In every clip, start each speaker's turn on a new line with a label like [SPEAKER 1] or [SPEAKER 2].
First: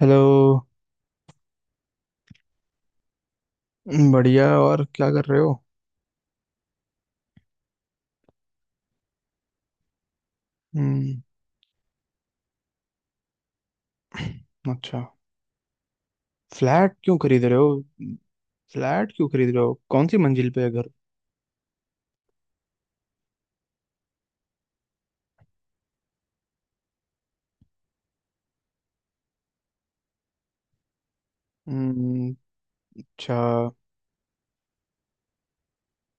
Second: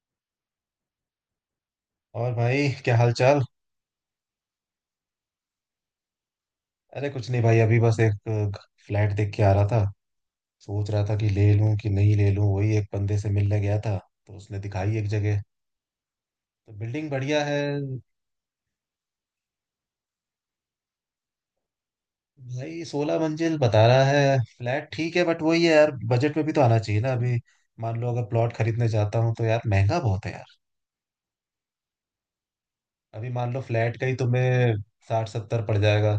[SPEAKER 1] Hello.
[SPEAKER 2] और भाई क्या हाल चाल।
[SPEAKER 1] बढ़िया। और क्या कर रहे हो?
[SPEAKER 2] अरे कुछ नहीं भाई अभी बस एक फ्लैट देख के आ रहा था। सोच रहा था
[SPEAKER 1] हम्म।
[SPEAKER 2] कि ले लूं कि नहीं ले लूं, वही एक बंदे से मिलने गया था। तो उसने दिखाई
[SPEAKER 1] अच्छा।
[SPEAKER 2] एक जगह। तो
[SPEAKER 1] फ्लैट
[SPEAKER 2] बिल्डिंग
[SPEAKER 1] क्यों खरीद
[SPEAKER 2] बढ़िया है।
[SPEAKER 1] रहे हो? फ्लैट क्यों खरीद रहे हो? कौन सी मंजिल पे है घर?
[SPEAKER 2] भाई 16 मंजिल बता रहा है, फ्लैट ठीक है बट वही है यार, बजट में भी तो आना चाहिए ना अभी। मान लो अगर प्लॉट खरीदने जाता हूँ तो यार महंगा बहुत है यार।
[SPEAKER 1] हम्म।
[SPEAKER 2] अभी
[SPEAKER 1] अच्छा।
[SPEAKER 2] मान लो फ्लैट का ही तुम्हें साठ सत्तर पड़ जाएगा।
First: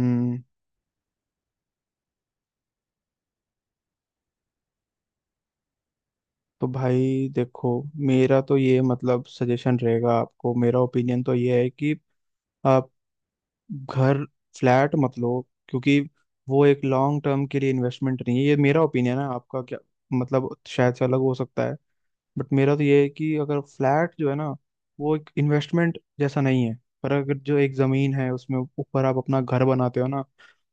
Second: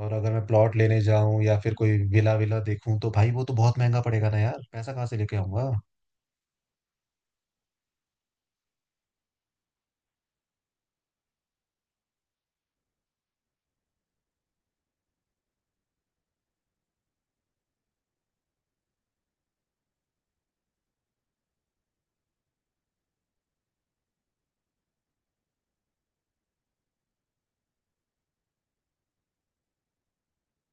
[SPEAKER 2] और अगर मैं प्लॉट लेने जाऊं या फिर कोई विला विला देखूं तो भाई वो तो बहुत महंगा पड़ेगा ना यार, पैसा कहाँ से लेके आऊंगा।
[SPEAKER 1] तो भाई देखो, मेरा तो ये मतलब सजेशन रहेगा आपको, मेरा ओपिनियन तो ये है कि आप घर फ्लैट मत लो, क्योंकि वो एक लॉन्ग टर्म के लिए इन्वेस्टमेंट नहीं है। ये मेरा ओपिनियन है, आपका क्या मतलब शायद से अलग हो सकता है। बट मेरा तो ये है कि अगर फ्लैट जो है ना, वो एक इन्वेस्टमेंट जैसा नहीं है। पर अगर जो एक जमीन है उसमें ऊपर आप अपना घर बनाते हो ना,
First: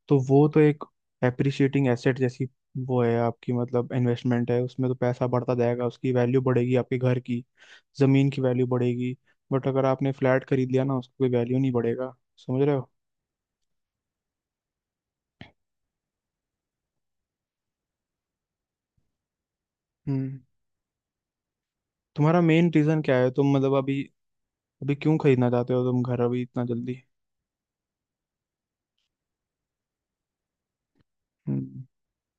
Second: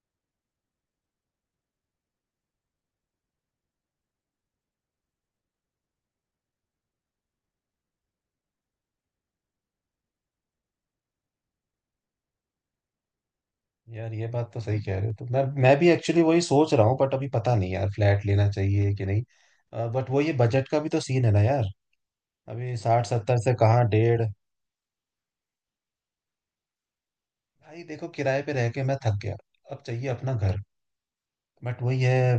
[SPEAKER 1] तो वो तो एक एप्रिशिएटिंग एसेट जैसी वो है आपकी, मतलब इन्वेस्टमेंट है। उसमें तो पैसा बढ़ता जाएगा, उसकी वैल्यू बढ़ेगी, आपके घर की जमीन की वैल्यू बढ़ेगी। बट अगर आपने फ्लैट खरीद लिया ना, उसकी कोई वैल्यू नहीं बढ़ेगा। समझ रहे हो?
[SPEAKER 2] यार ये बात तो सही कह रहे हो, तो मैं भी एक्चुअली वही सोच रहा हूँ, बट अभी पता नहीं यार फ्लैट लेना चाहिए कि नहीं। बट वो ये
[SPEAKER 1] हम्म।
[SPEAKER 2] बजट का भी तो सीन है ना यार।
[SPEAKER 1] तुम्हारा मेन
[SPEAKER 2] अभी
[SPEAKER 1] रीजन
[SPEAKER 2] साठ
[SPEAKER 1] क्या है?
[SPEAKER 2] सत्तर
[SPEAKER 1] तुम
[SPEAKER 2] से
[SPEAKER 1] मतलब
[SPEAKER 2] कहाँ
[SPEAKER 1] अभी,
[SPEAKER 2] डेढ़।
[SPEAKER 1] अभी क्यों खरीदना चाहते हो तुम घर अभी इतना जल्दी?
[SPEAKER 2] भाई देखो, किराए पे रह के मैं थक गया। अब चाहिए अपना घर। बट
[SPEAKER 1] हम्म।
[SPEAKER 2] वही है।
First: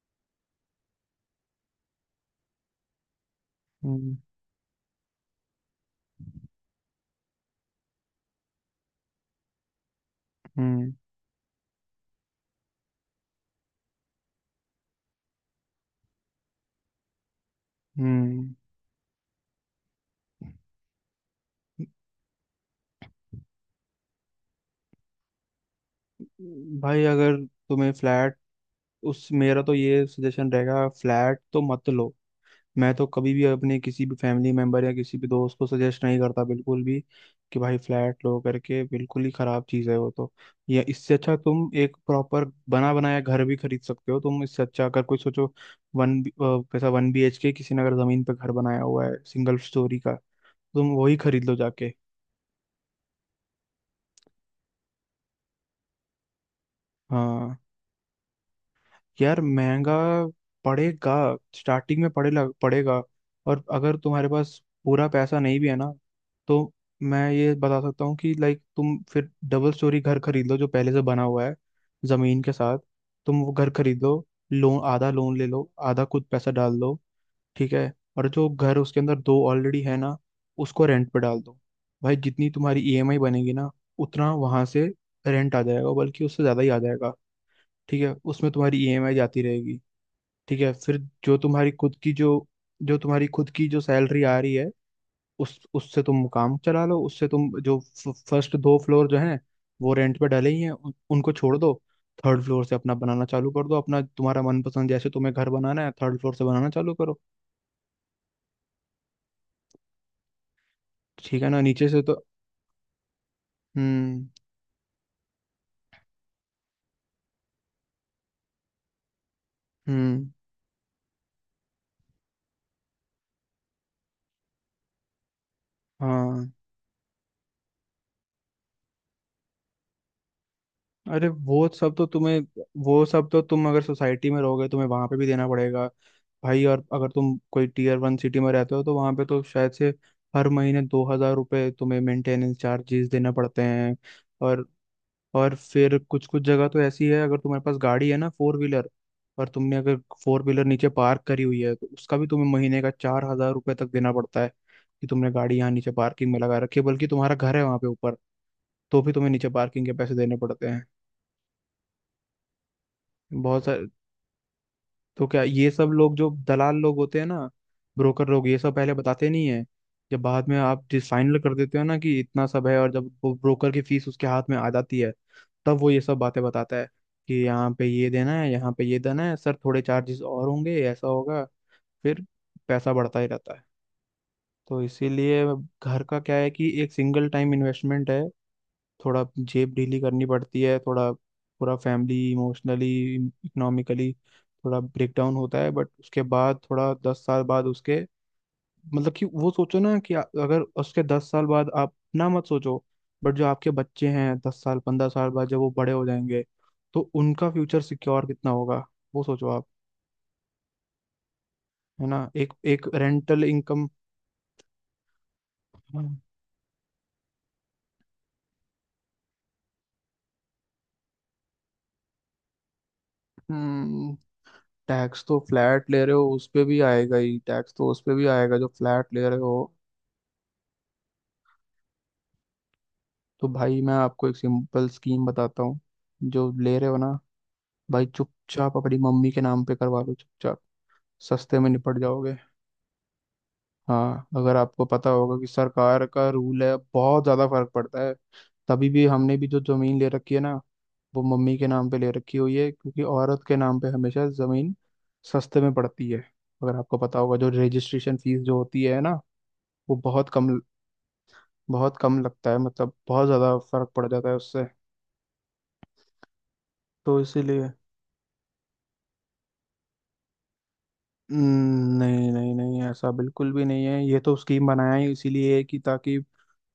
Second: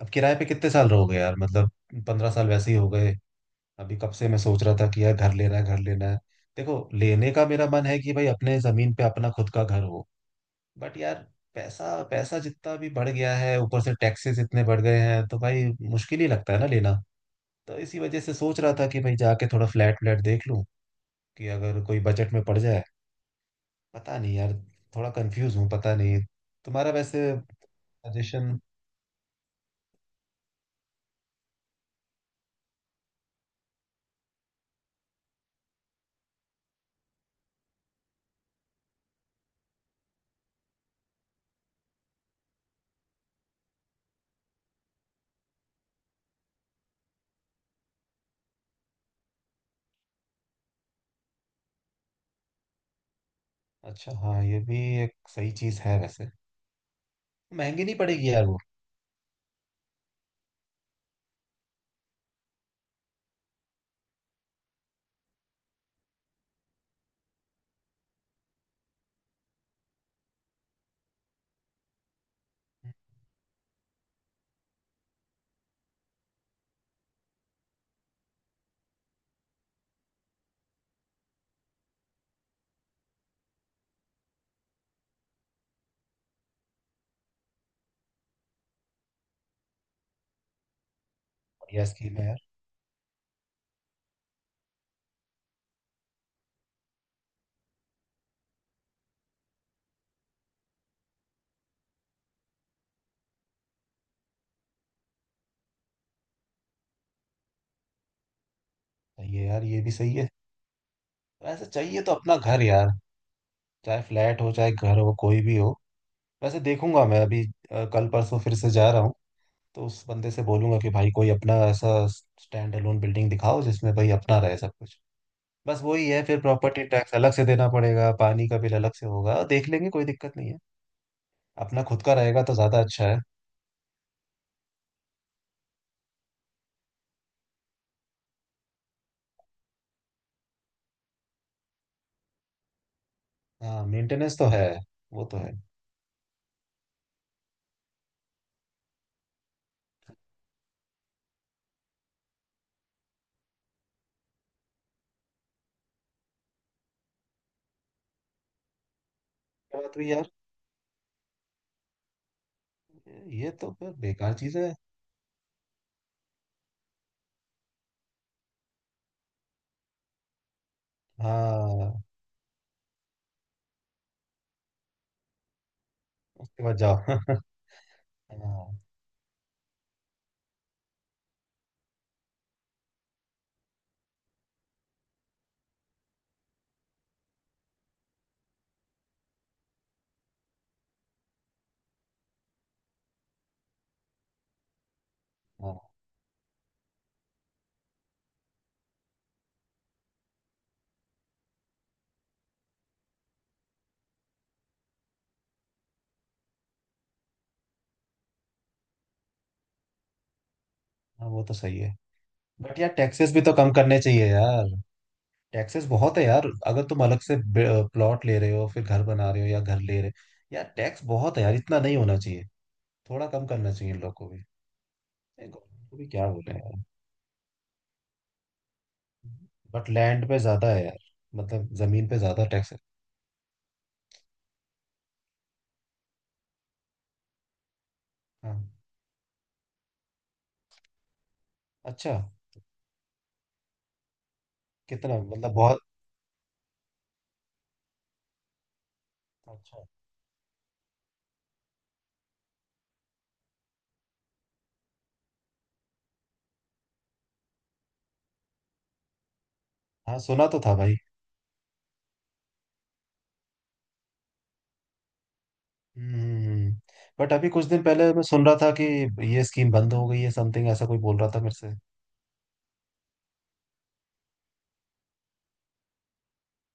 [SPEAKER 2] अब किराए पे कितने साल रहोगे यार, मतलब। 15 साल वैसे ही हो गए। अभी कब
[SPEAKER 1] हम्म।
[SPEAKER 2] से मैं सोच रहा था कि यार घर लेना है घर लेना है। देखो, लेने का मेरा मन है कि भाई अपने जमीन पे अपना खुद का घर हो।
[SPEAKER 1] हम्म।
[SPEAKER 2] बट यार, पैसा पैसा जितना भी बढ़ गया है, ऊपर से टैक्सेस इतने बढ़ गए हैं तो भाई मुश्किल ही लगता है ना लेना। तो इसी वजह से
[SPEAKER 1] हम्म।
[SPEAKER 2] सोच रहा था कि भाई जाके थोड़ा फ्लैट व्लैट देख लूं कि अगर कोई बजट में पड़ जाए। पता नहीं यार, थोड़ा कंफ्यूज हूँ, पता नहीं। तुम्हारा
[SPEAKER 1] भाई
[SPEAKER 2] वैसे
[SPEAKER 1] अगर तुम्हें फ्लैट,
[SPEAKER 2] सजेशन।
[SPEAKER 1] उस मेरा तो ये सजेशन रहेगा, फ्लैट तो मत लो। मैं तो कभी भी अपने किसी भी फैमिली मेंबर या किसी भी दोस्त को सजेस्ट नहीं करता, बिल्कुल भी, कि भाई फ्लैट लो करके। बिल्कुल ही खराब चीज़ है वो तो। या इससे अच्छा तुम एक प्रॉपर बना बनाया घर भी खरीद सकते हो। तुम इससे अच्छा अगर कोई सोचो, वन पैसा वन बी एच के, किसी ने अगर जमीन पे घर बनाया हुआ है सिंगल स्टोरी का, तुम वही खरीद लो जाके।
[SPEAKER 2] अच्छा। हाँ, ये भी एक सही चीज है वैसे।
[SPEAKER 1] हाँ।
[SPEAKER 2] महंगी नहीं पड़ेगी यार वो।
[SPEAKER 1] यार महंगा पड़ेगा स्टार्टिंग में पड़ेगा। और अगर तुम्हारे पास पूरा पैसा नहीं भी है ना, तो मैं ये बता सकता हूँ कि लाइक तुम फिर डबल स्टोरी घर खरीद लो जो पहले से बना हुआ है जमीन के साथ। तुम वो घर खरीद लो, लोन, आधा लोन ले लो, आधा खुद पैसा डाल दो। ठीक है। और जो घर उसके अंदर दो ऑलरेडी है ना, उसको रेंट पे डाल दो। भाई जितनी तुम्हारी ईएमआई बनेगी ना, उतना वहां से रेंट आ जाएगा, बल्कि उससे ज्यादा ही आ जाएगा। ठीक है, उसमें तुम्हारी ईएमआई जाती रहेगी। ठीक है। फिर जो तुम्हारी
[SPEAKER 2] बढ़िया
[SPEAKER 1] खुद की
[SPEAKER 2] स्कीम है
[SPEAKER 1] जो
[SPEAKER 2] यार।
[SPEAKER 1] जो तुम्हारी खुद की जो सैलरी आ रही है, उस उससे तुम काम चला लो, उससे तुम जो फर्स्ट दो फ्लोर जो हैं, वो रेंट पे डले ही हैं उनको छोड़ दो। थर्ड फ्लोर से अपना बनाना चालू कर दो, अपना तुम्हारा मनपसंद जैसे तुम्हें घर बनाना है, थर्ड फ्लोर से बनाना चालू करो।
[SPEAKER 2] सही है यार, ये भी सही है।
[SPEAKER 1] ठीक है ना,
[SPEAKER 2] वैसे
[SPEAKER 1] नीचे से
[SPEAKER 2] चाहिए तो
[SPEAKER 1] तो।
[SPEAKER 2] अपना घर यार। चाहे
[SPEAKER 1] हम्म।
[SPEAKER 2] फ्लैट हो चाहे घर हो कोई भी हो। वैसे देखूंगा मैं अभी। कल परसों फिर से जा रहा हूँ। तो उस
[SPEAKER 1] हम्म।
[SPEAKER 2] बंदे से बोलूंगा कि भाई कोई अपना ऐसा स्टैंड अलोन बिल्डिंग दिखाओ जिसमें भाई अपना रहे सब कुछ। बस वही है, फिर
[SPEAKER 1] हाँ।
[SPEAKER 2] प्रॉपर्टी टैक्स अलग से देना पड़ेगा, पानी का बिल अलग से होगा, देख लेंगे कोई दिक्कत नहीं है।
[SPEAKER 1] अरे वो
[SPEAKER 2] अपना
[SPEAKER 1] सब
[SPEAKER 2] खुद
[SPEAKER 1] तो
[SPEAKER 2] का
[SPEAKER 1] तुम्हें,
[SPEAKER 2] रहेगा तो ज्यादा
[SPEAKER 1] वो
[SPEAKER 2] अच्छा है।
[SPEAKER 1] सब तो तुम अगर सोसाइटी में रहोगे तुम्हें वहां पे भी देना पड़ेगा। भाई, और अगर तुम कोई टीयर वन सिटी में रहते हो तो वहां पे तो शायद से हर महीने 2,000 रुपये तुम्हें मेंटेनेंस चार्जेस देने पड़ते
[SPEAKER 2] हाँ,
[SPEAKER 1] हैं।
[SPEAKER 2] मेंटेनेंस तो है।
[SPEAKER 1] और
[SPEAKER 2] वो तो है।
[SPEAKER 1] और फिर कुछ कुछ जगह तो ऐसी है, अगर तुम्हारे पास गाड़ी है ना, फोर व्हीलर, और तुमने अगर फोर व्हीलर नीचे पार्क करी हुई है तो उसका भी तुम्हें महीने का 4,000 रुपये तक देना पड़ता है, कि तुमने गाड़ी यहाँ नीचे पार्किंग में लगा रखी है, बल्कि तुम्हारा घर है वहां पे ऊपर, तो भी तुम्हें नीचे
[SPEAKER 2] ये
[SPEAKER 1] पार्किंग के
[SPEAKER 2] बात हुई
[SPEAKER 1] पैसे
[SPEAKER 2] यार।
[SPEAKER 1] देने पड़ते हैं।
[SPEAKER 2] ये
[SPEAKER 1] बहुत
[SPEAKER 2] तो
[SPEAKER 1] सारे।
[SPEAKER 2] फिर बेकार चीज है।
[SPEAKER 1] तो क्या ये सब लोग जो दलाल लोग होते हैं ना, ब्रोकर लोग, ये सब पहले बताते नहीं है। जब बाद में आप जिस फाइनल कर देते हो ना
[SPEAKER 2] हाँ,
[SPEAKER 1] कि इतना सब है, और जब वो ब्रोकर की फीस उसके हाथ में आ जाती है, तब वो ये सब बातें
[SPEAKER 2] उसके बाद
[SPEAKER 1] बताता है
[SPEAKER 2] जाओ।
[SPEAKER 1] कि
[SPEAKER 2] हाँ।
[SPEAKER 1] यहाँ पे ये देना है, यहाँ पे ये देना है, सर थोड़े चार्जेस और होंगे, ऐसा होगा। फिर पैसा बढ़ता ही रहता है। तो इसीलिए घर का क्या है, कि एक सिंगल टाइम इन्वेस्टमेंट है, थोड़ा जेब ढीली करनी पड़ती है, थोड़ा पूरा फैमिली इमोशनली इकोनॉमिकली थोड़ा ब्रेकडाउन होता है,
[SPEAKER 2] हाँ
[SPEAKER 1] बट उसके बाद थोड़ा 10 साल बाद उसके मतलब कि वो सोचो ना कि अगर उसके 10 साल बाद आप ना, मत सोचो, बट जो आपके बच्चे हैं, 10 साल 15 साल बाद जब वो बड़े हो जाएंगे, तो उनका फ्यूचर सिक्योर कितना होगा, वो सोचो आप।
[SPEAKER 2] हाँ, वो तो सही है।
[SPEAKER 1] है ना? एक
[SPEAKER 2] बट
[SPEAKER 1] एक
[SPEAKER 2] यार, टैक्सेस भी
[SPEAKER 1] रेंटल
[SPEAKER 2] तो कम
[SPEAKER 1] इनकम।
[SPEAKER 2] करने चाहिए यार। टैक्सेस बहुत है यार, अगर तुम अलग से प्लॉट ले रहे हो फिर घर बना रहे हो या घर ले रहे हो, यार टैक्स बहुत है यार, इतना नहीं होना चाहिए। थोड़ा कम करना चाहिए इन लोग को भी।
[SPEAKER 1] टैक्स तो
[SPEAKER 2] नहीं,
[SPEAKER 1] फ्लैट
[SPEAKER 2] government को
[SPEAKER 1] ले
[SPEAKER 2] भी
[SPEAKER 1] रहे हो
[SPEAKER 2] क्या
[SPEAKER 1] उस
[SPEAKER 2] बोले
[SPEAKER 1] पे भी
[SPEAKER 2] यार।
[SPEAKER 1] आएगा ही, टैक्स तो उस पे भी आएगा जो फ्लैट ले रहे हो।
[SPEAKER 2] बट लैंड पे ज्यादा है यार। मतलब जमीन पे ज्यादा टैक्स है।
[SPEAKER 1] तो भाई मैं आपको एक सिंपल स्कीम बताता हूँ। जो ले रहे हो ना भाई,
[SPEAKER 2] हाँ।
[SPEAKER 1] चुपचाप अपनी मम्मी के नाम पे करवा लो, चुपचाप। सस्ते में निपट
[SPEAKER 2] अच्छा।
[SPEAKER 1] जाओगे। हाँ, अगर आपको पता
[SPEAKER 2] कितना
[SPEAKER 1] होगा कि
[SPEAKER 2] मतलब, बहुत।
[SPEAKER 1] सरकार का रूल है, बहुत ज़्यादा फर्क पड़ता है। तभी भी हमने भी जो
[SPEAKER 2] अच्छा।
[SPEAKER 1] ज़मीन ले रखी है ना, वो मम्मी के नाम पे ले रखी हुई है, क्योंकि औरत के नाम पे हमेशा ज़मीन सस्ते में पड़ती है। अगर आपको पता होगा जो रजिस्ट्रेशन फीस जो होती है ना, वो
[SPEAKER 2] हाँ,
[SPEAKER 1] बहुत
[SPEAKER 2] सुना
[SPEAKER 1] कम,
[SPEAKER 2] तो था भाई।
[SPEAKER 1] बहुत कम लगता है, मतलब बहुत ज़्यादा फर्क पड़ जाता है उससे।
[SPEAKER 2] हम्म।
[SPEAKER 1] तो
[SPEAKER 2] बट अभी कुछ
[SPEAKER 1] इसीलिए
[SPEAKER 2] दिन पहले मैं सुन रहा था कि ये स्कीम बंद हो गई है, समथिंग ऐसा कोई बोल रहा था मेरे से।
[SPEAKER 1] नहीं नहीं नहीं, ऐसा बिल्कुल भी नहीं है। ये तो स्कीम बनाया ही इसीलिए है कि, ताकि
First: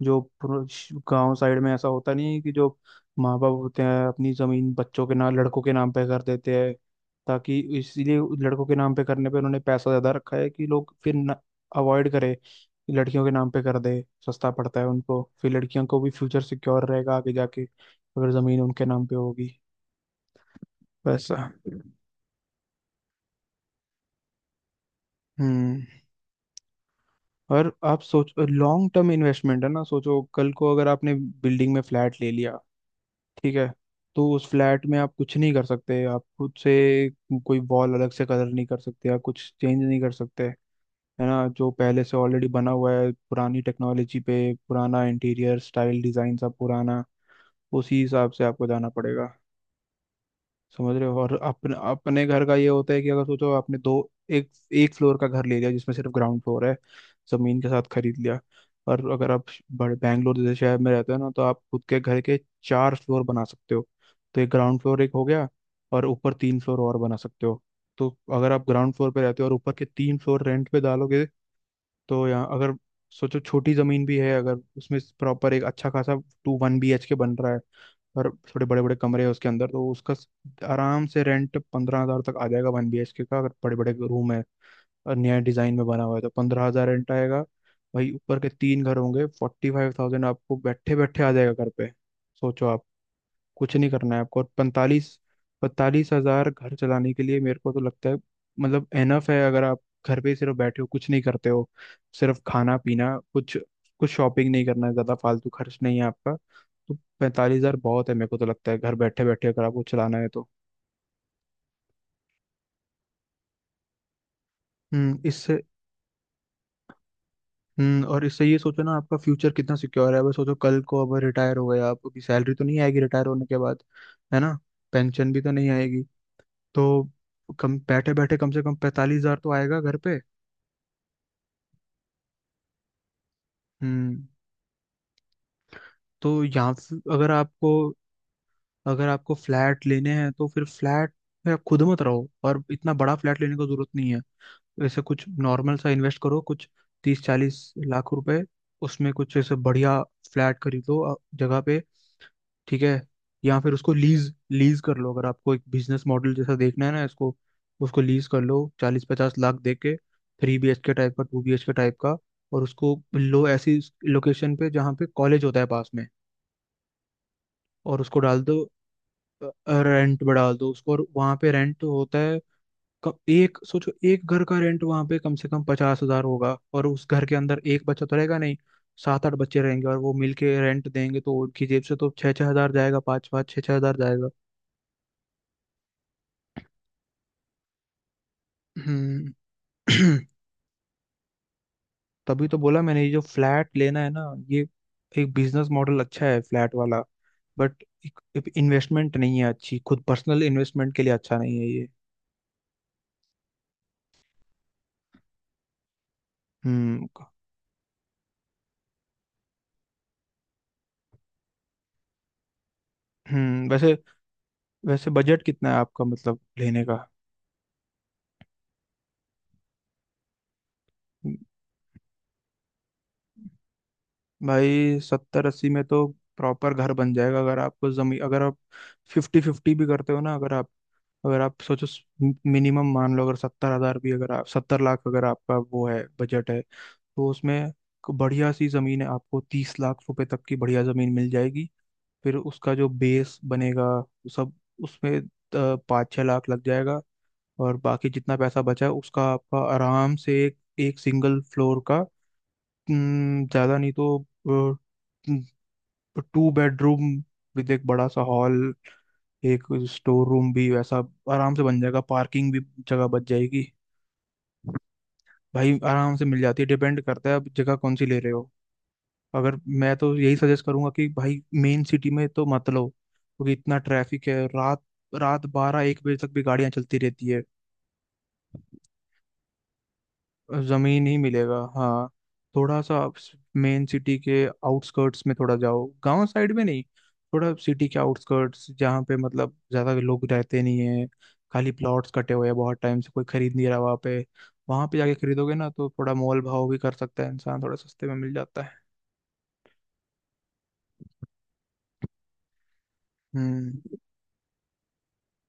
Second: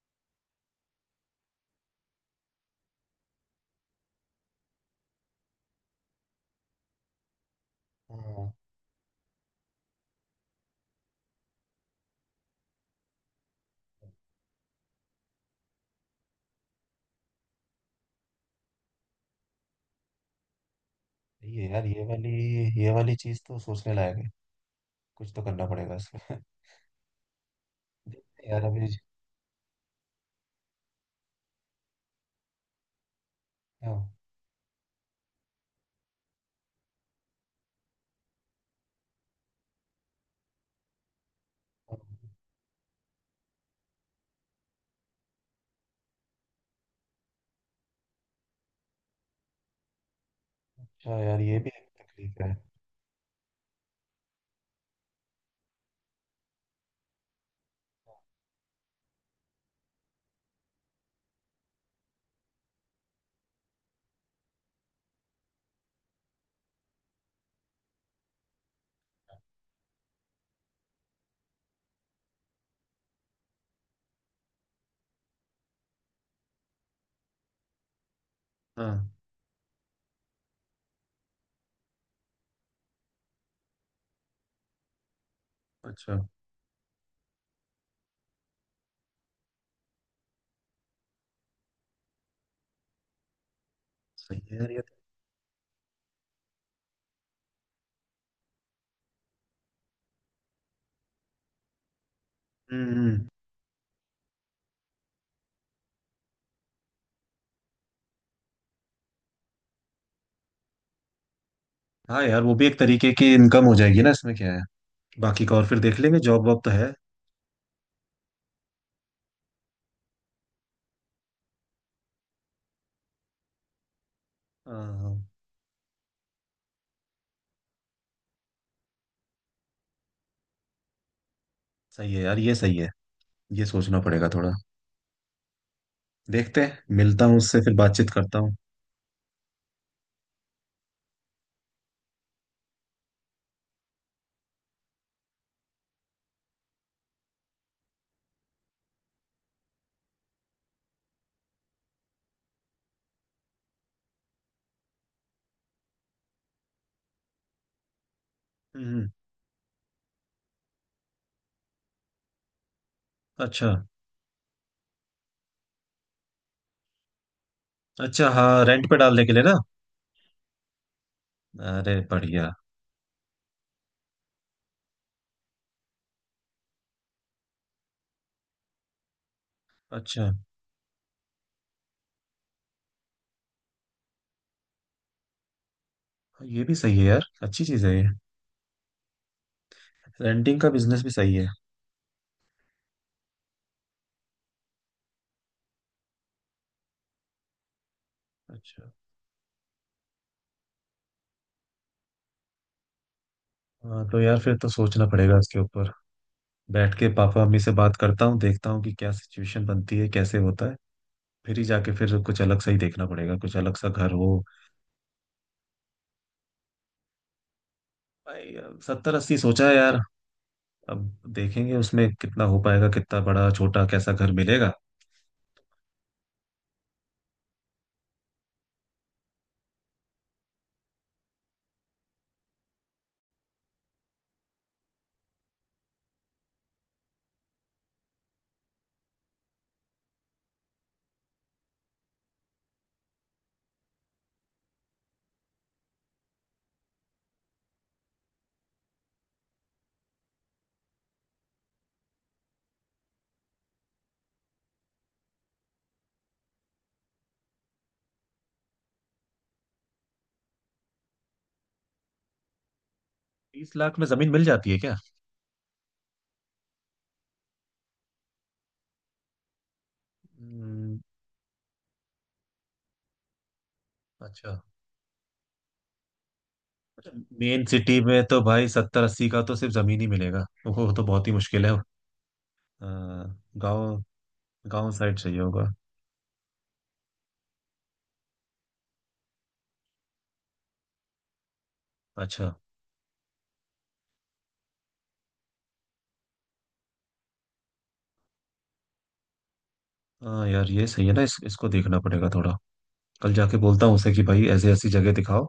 [SPEAKER 1] जो गांव साइड में ऐसा होता नहीं है कि जो माँ बाप होते हैं अपनी जमीन बच्चों के नाम, लड़कों के नाम पे कर देते हैं, ताकि इसीलिए
[SPEAKER 2] हाँ,
[SPEAKER 1] लड़कों के नाम पे करने पे उन्होंने पैसा ज्यादा रखा है, कि लोग फिर अवॉइड करें कि लड़कियों के नाम पे कर दे, सस्ता पड़ता है उनको, फिर लड़कियों को भी फ्यूचर सिक्योर रहेगा आगे जाके अगर जमीन उनके नाम पे होगी वैसा।
[SPEAKER 2] ये यार, ये वाली चीज तो सोचने लायक है। कुछ तो करना
[SPEAKER 1] हम्म।
[SPEAKER 2] पड़ेगा इसमें।
[SPEAKER 1] और आप सोच,
[SPEAKER 2] देखते हैं यार अभी।
[SPEAKER 1] लॉन्ग टर्म इन्वेस्टमेंट है ना, सोचो कल को अगर आपने बिल्डिंग में फ्लैट ले लिया, ठीक है,
[SPEAKER 2] हाँ।
[SPEAKER 1] तो उस फ्लैट में आप कुछ नहीं कर सकते आप खुद से। कोई वॉल अलग से कलर नहीं कर सकते, आप कुछ चेंज नहीं कर सकते। है ना? जो पहले से ऑलरेडी बना हुआ है पुरानी टेक्नोलॉजी पे, पुराना इंटीरियर स्टाइल डिजाइन सब पुराना, उसी हिसाब से आपको जाना पड़ेगा। समझ रहे
[SPEAKER 2] अच्छा
[SPEAKER 1] हो? और
[SPEAKER 2] यार, ये भी
[SPEAKER 1] अपने
[SPEAKER 2] एक
[SPEAKER 1] अपने
[SPEAKER 2] तकलीफ
[SPEAKER 1] घर का
[SPEAKER 2] है।
[SPEAKER 1] ये होता है कि अगर सोचो आपने दो, एक एक फ्लोर का घर ले लिया जिसमें सिर्फ ग्राउंड फ्लोर है, जमीन के साथ खरीद लिया, और अगर आप बड़े बैंगलोर जैसे शहर में रहते हो ना, तो आप खुद के घर के चार फ्लोर बना सकते हो। तो एक ग्राउंड फ्लोर एक हो गया, और ऊपर तीन फ्लोर और बना सकते हो। तो अगर आप ग्राउंड फ्लोर पे रहते हो और ऊपर के तीन फ्लोर रेंट पे डालोगे, तो यहाँ अगर सोचो छोटी जमीन भी है, अगर उसमें प्रॉपर एक अच्छा खासा two one B H K बन रहा है, और थोड़े बड़े बड़े
[SPEAKER 2] हाँ।
[SPEAKER 1] कमरे हैं उसके अंदर तो उसका आराम से रेंट 15,000 तक आ जाएगा वन बी एच के का, अगर बड़े बड़े रूम है और नया डिजाइन में बना हुआ
[SPEAKER 2] अच्छा।
[SPEAKER 1] है तो 15,000 रेंट आएगा। भाई ऊपर के तीन घर होंगे, 45,000 आपको बैठे बैठे आ जाएगा घर पे, सोचो आप। कुछ नहीं करना है आपको।
[SPEAKER 2] सही
[SPEAKER 1] और
[SPEAKER 2] है यार ये तो।
[SPEAKER 1] 45, 45,000 घर चलाने के लिए मेरे को तो लगता है, मतलब एनफ है, अगर आप घर पे सिर्फ बैठे हो, कुछ नहीं करते हो, सिर्फ खाना
[SPEAKER 2] हम्म
[SPEAKER 1] पीना,
[SPEAKER 2] हम्म।
[SPEAKER 1] कुछ कुछ शॉपिंग नहीं करना है, ज्यादा फालतू खर्च नहीं है आपका, तो 45,000 बहुत है मेरे को तो लगता है, घर बैठे बैठे अगर आपको चलाना है तो।
[SPEAKER 2] हाँ यार, वो भी एक तरीके की इनकम हो जाएगी ना, इसमें क्या है। बाकी का
[SPEAKER 1] इससे।
[SPEAKER 2] और फिर देख लेंगे, जॉब वॉब तो है।
[SPEAKER 1] हम्म। और इससे ये सोचो ना आपका फ्यूचर कितना सिक्योर है। अब सोचो कल को अब रिटायर हो गए आप, आपकी सैलरी तो नहीं आएगी रिटायर होने के बाद। है ना?
[SPEAKER 2] हाँ हाँ,
[SPEAKER 1] पेंशन भी तो नहीं आएगी। तो कम बैठे बैठे कम से कम 45,000 तो आएगा घर पे।
[SPEAKER 2] सही है यार, ये सही है। ये सोचना
[SPEAKER 1] हम्म।
[SPEAKER 2] पड़ेगा थोड़ा।
[SPEAKER 1] तो
[SPEAKER 2] देखते
[SPEAKER 1] यहाँ
[SPEAKER 2] हैं,
[SPEAKER 1] फिर
[SPEAKER 2] मिलता
[SPEAKER 1] अगर
[SPEAKER 2] हूँ उससे
[SPEAKER 1] आपको,
[SPEAKER 2] फिर बातचीत करता हूँ।
[SPEAKER 1] अगर आपको फ्लैट लेने हैं तो फिर फ्लैट में आप खुद मत रहो, और इतना बड़ा फ्लैट लेने की जरूरत नहीं है। ऐसे कुछ नॉर्मल सा इन्वेस्ट करो कुछ 30-40 लाख रुपए, उसमें कुछ ऐसे बढ़िया फ्लैट खरीदो जगह पे। ठीक है। या फिर उसको लीज लीज कर लो, अगर आपको एक बिजनेस मॉडल जैसा देखना है ना इसको, उसको लीज कर लो
[SPEAKER 2] हम्म
[SPEAKER 1] चालीस
[SPEAKER 2] हम्म।
[SPEAKER 1] पचास लाख दे के, three B H K type का, two B H K type का, और उसको लो
[SPEAKER 2] अच्छा।
[SPEAKER 1] ऐसी लोकेशन पे जहाँ पे कॉलेज होता है पास में, और उसको
[SPEAKER 2] अच्छा,
[SPEAKER 1] डाल दो,
[SPEAKER 2] हाँ रेंट पे डालने के लिए ना।
[SPEAKER 1] रेंट पे डाल दो उसको। और वहाँ पे रेंट
[SPEAKER 2] अरे
[SPEAKER 1] होता है,
[SPEAKER 2] बढ़िया।
[SPEAKER 1] एक सोचो एक घर का रेंट वहाँ पे कम से कम 50,000 होगा, और उस घर के अंदर एक बच्चा तो रहेगा नहीं, 7-8 बच्चे रहेंगे और वो
[SPEAKER 2] अच्छा,
[SPEAKER 1] मिलके रेंट देंगे, तो उनकी जेब से तो 6,000 जाएगा, 5,000 6,000 जाएगा।
[SPEAKER 2] ये भी सही है यार, अच्छी चीज़ है ये।
[SPEAKER 1] हम्म।
[SPEAKER 2] रेंटिंग का बिजनेस भी सही है।
[SPEAKER 1] तभी तो बोला मैंने, ये जो फ्लैट लेना है ना, ये एक बिजनेस मॉडल अच्छा है फ्लैट वाला, बट एक
[SPEAKER 2] अच्छा।
[SPEAKER 1] इन्वेस्टमेंट नहीं है अच्छी, खुद पर्सनल इन्वेस्टमेंट के लिए अच्छा नहीं है ये।
[SPEAKER 2] हाँ तो यार, फिर तो सोचना पड़ेगा इसके ऊपर। बैठ
[SPEAKER 1] हम्म
[SPEAKER 2] के
[SPEAKER 1] क-
[SPEAKER 2] पापा मम्मी से बात करता हूँ, देखता हूँ कि क्या सिचुएशन बनती है, कैसे होता है। फिर ही जाके फिर कुछ अलग सा ही देखना पड़ेगा, कुछ
[SPEAKER 1] हम्म।
[SPEAKER 2] अलग सा
[SPEAKER 1] वैसे,
[SPEAKER 2] घर हो।
[SPEAKER 1] वैसे बजट कितना है आपका मतलब लेने का?
[SPEAKER 2] भाई सत्तर अस्सी सोचा है यार। अब देखेंगे उसमें कितना हो पाएगा, कितना बड़ा छोटा कैसा घर मिलेगा।
[SPEAKER 1] भाई 70-80 में तो प्रॉपर घर बन जाएगा, अगर आपको जमीन अगर आप फिफ्टी फिफ्टी भी करते हो ना, अगर अगर आप सोचो, मिनिमम मान लो अगर 70,000 भी, अगर आप 70 लाख अगर आपका वो है बजट है, तो उसमें एक बढ़िया सी जमीन है, आपको 30 लाख रुपए तक की बढ़िया जमीन मिल जाएगी। फिर उसका जो बेस बनेगा वो सब, उसमें 5-6 लाख लग जाएगा। और बाकी जितना पैसा बचा है उसका आपका आराम से एक एक सिंगल फ्लोर का, ज़्यादा नहीं तो टू बेडरूम विद एक बड़ा सा हॉल, एक स्टोर रूम भी वैसा, आराम से बन जाएगा, पार्किंग भी जगह बच जाएगी।
[SPEAKER 2] 30 लाख में जमीन मिल जाती है क्या।
[SPEAKER 1] भाई आराम से मिल जाती है, डिपेंड करता है आप जगह कौन सी ले रहे हो। अगर मैं तो यही सजेस्ट करूंगा
[SPEAKER 2] हम्म,
[SPEAKER 1] कि भाई मेन सिटी में तो मत लो, क्योंकि इतना ट्रैफिक है,
[SPEAKER 2] अच्छा।
[SPEAKER 1] रात, रात 12-1 बजे तक भी गाड़ियां चलती रहती है।
[SPEAKER 2] मेन सिटी में तो भाई सत्तर अस्सी का तो सिर्फ जमीन ही मिलेगा, वो तो
[SPEAKER 1] जमीन ही
[SPEAKER 2] बहुत ही
[SPEAKER 1] मिलेगा,
[SPEAKER 2] मुश्किल है।
[SPEAKER 1] हाँ, थोड़ा सा मेन
[SPEAKER 2] गांव
[SPEAKER 1] सिटी के
[SPEAKER 2] गांव साइड
[SPEAKER 1] आउटस्कर्ट्स में
[SPEAKER 2] चाहिए
[SPEAKER 1] थोड़ा
[SPEAKER 2] होगा।
[SPEAKER 1] जाओ, गांव साइड में नहीं। थोड़ा सिटी के आउटस्कर्ट्स, जहाँ पे मतलब ज्यादा लोग रहते नहीं है, खाली प्लॉट्स कटे हुए
[SPEAKER 2] अच्छा।
[SPEAKER 1] हैं बहुत टाइम से कोई खरीद नहीं रहा वहाँ पे, वहाँ पे जाके खरीदोगे ना तो थोड़ा मोल भाव भी कर सकता है इंसान, थोड़ा सस्ते में मिल जाता है।
[SPEAKER 2] हाँ यार, ये सही है ना, इसको देखना पड़ेगा थोड़ा। कल जाके
[SPEAKER 1] हम्म।
[SPEAKER 2] बोलता हूँ उसे कि भाई ऐसी ऐसी जगह दिखाओ।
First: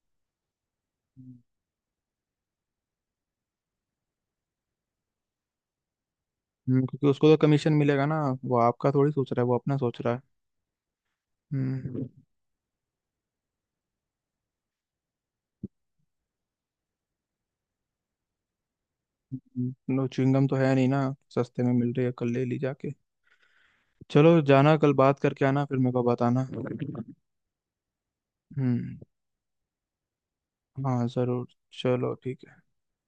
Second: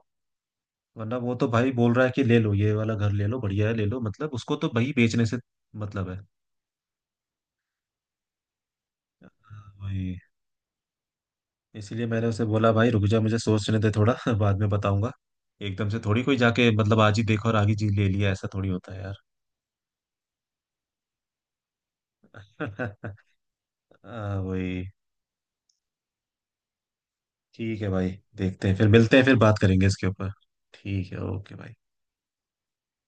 [SPEAKER 2] वरना वो तो भाई बोल रहा है कि ले लो ये वाला घर, ले लो बढ़िया है, ले लो, मतलब उसको तो भाई बेचने से मतलब है।
[SPEAKER 1] क्योंकि उसको तो कमीशन मिलेगा ना, वो आपका थोड़ी सोच रहा है, वो
[SPEAKER 2] हाँ,
[SPEAKER 1] अपना सोच रहा
[SPEAKER 2] वही।
[SPEAKER 1] है।
[SPEAKER 2] इसीलिए
[SPEAKER 1] हम्म।
[SPEAKER 2] मैंने उसे बोला भाई रुक जा, मुझे सोचने दे थोड़ा। बाद में बताऊंगा। एकदम से थोड़ी कोई जाके, मतलब आज ही देखा और आगे जी ले लिया, ऐसा थोड़ी होता है यार।
[SPEAKER 1] नो, च्युइंगम तो है नहीं ना, सस्ते में मिल रही है कल ले ली जाके। चलो
[SPEAKER 2] हाँ,
[SPEAKER 1] जाना
[SPEAKER 2] वही।
[SPEAKER 1] कल, बात करके आना, फिर मेरे को बताना।
[SPEAKER 2] ठीक है भाई। देखते हैं, फिर
[SPEAKER 1] हम्म।
[SPEAKER 2] मिलते हैं फिर बात करेंगे इसके ऊपर।
[SPEAKER 1] हाँ
[SPEAKER 2] ठीक है,
[SPEAKER 1] जरूर।
[SPEAKER 2] ओके भाई।
[SPEAKER 1] चलो ठीक है।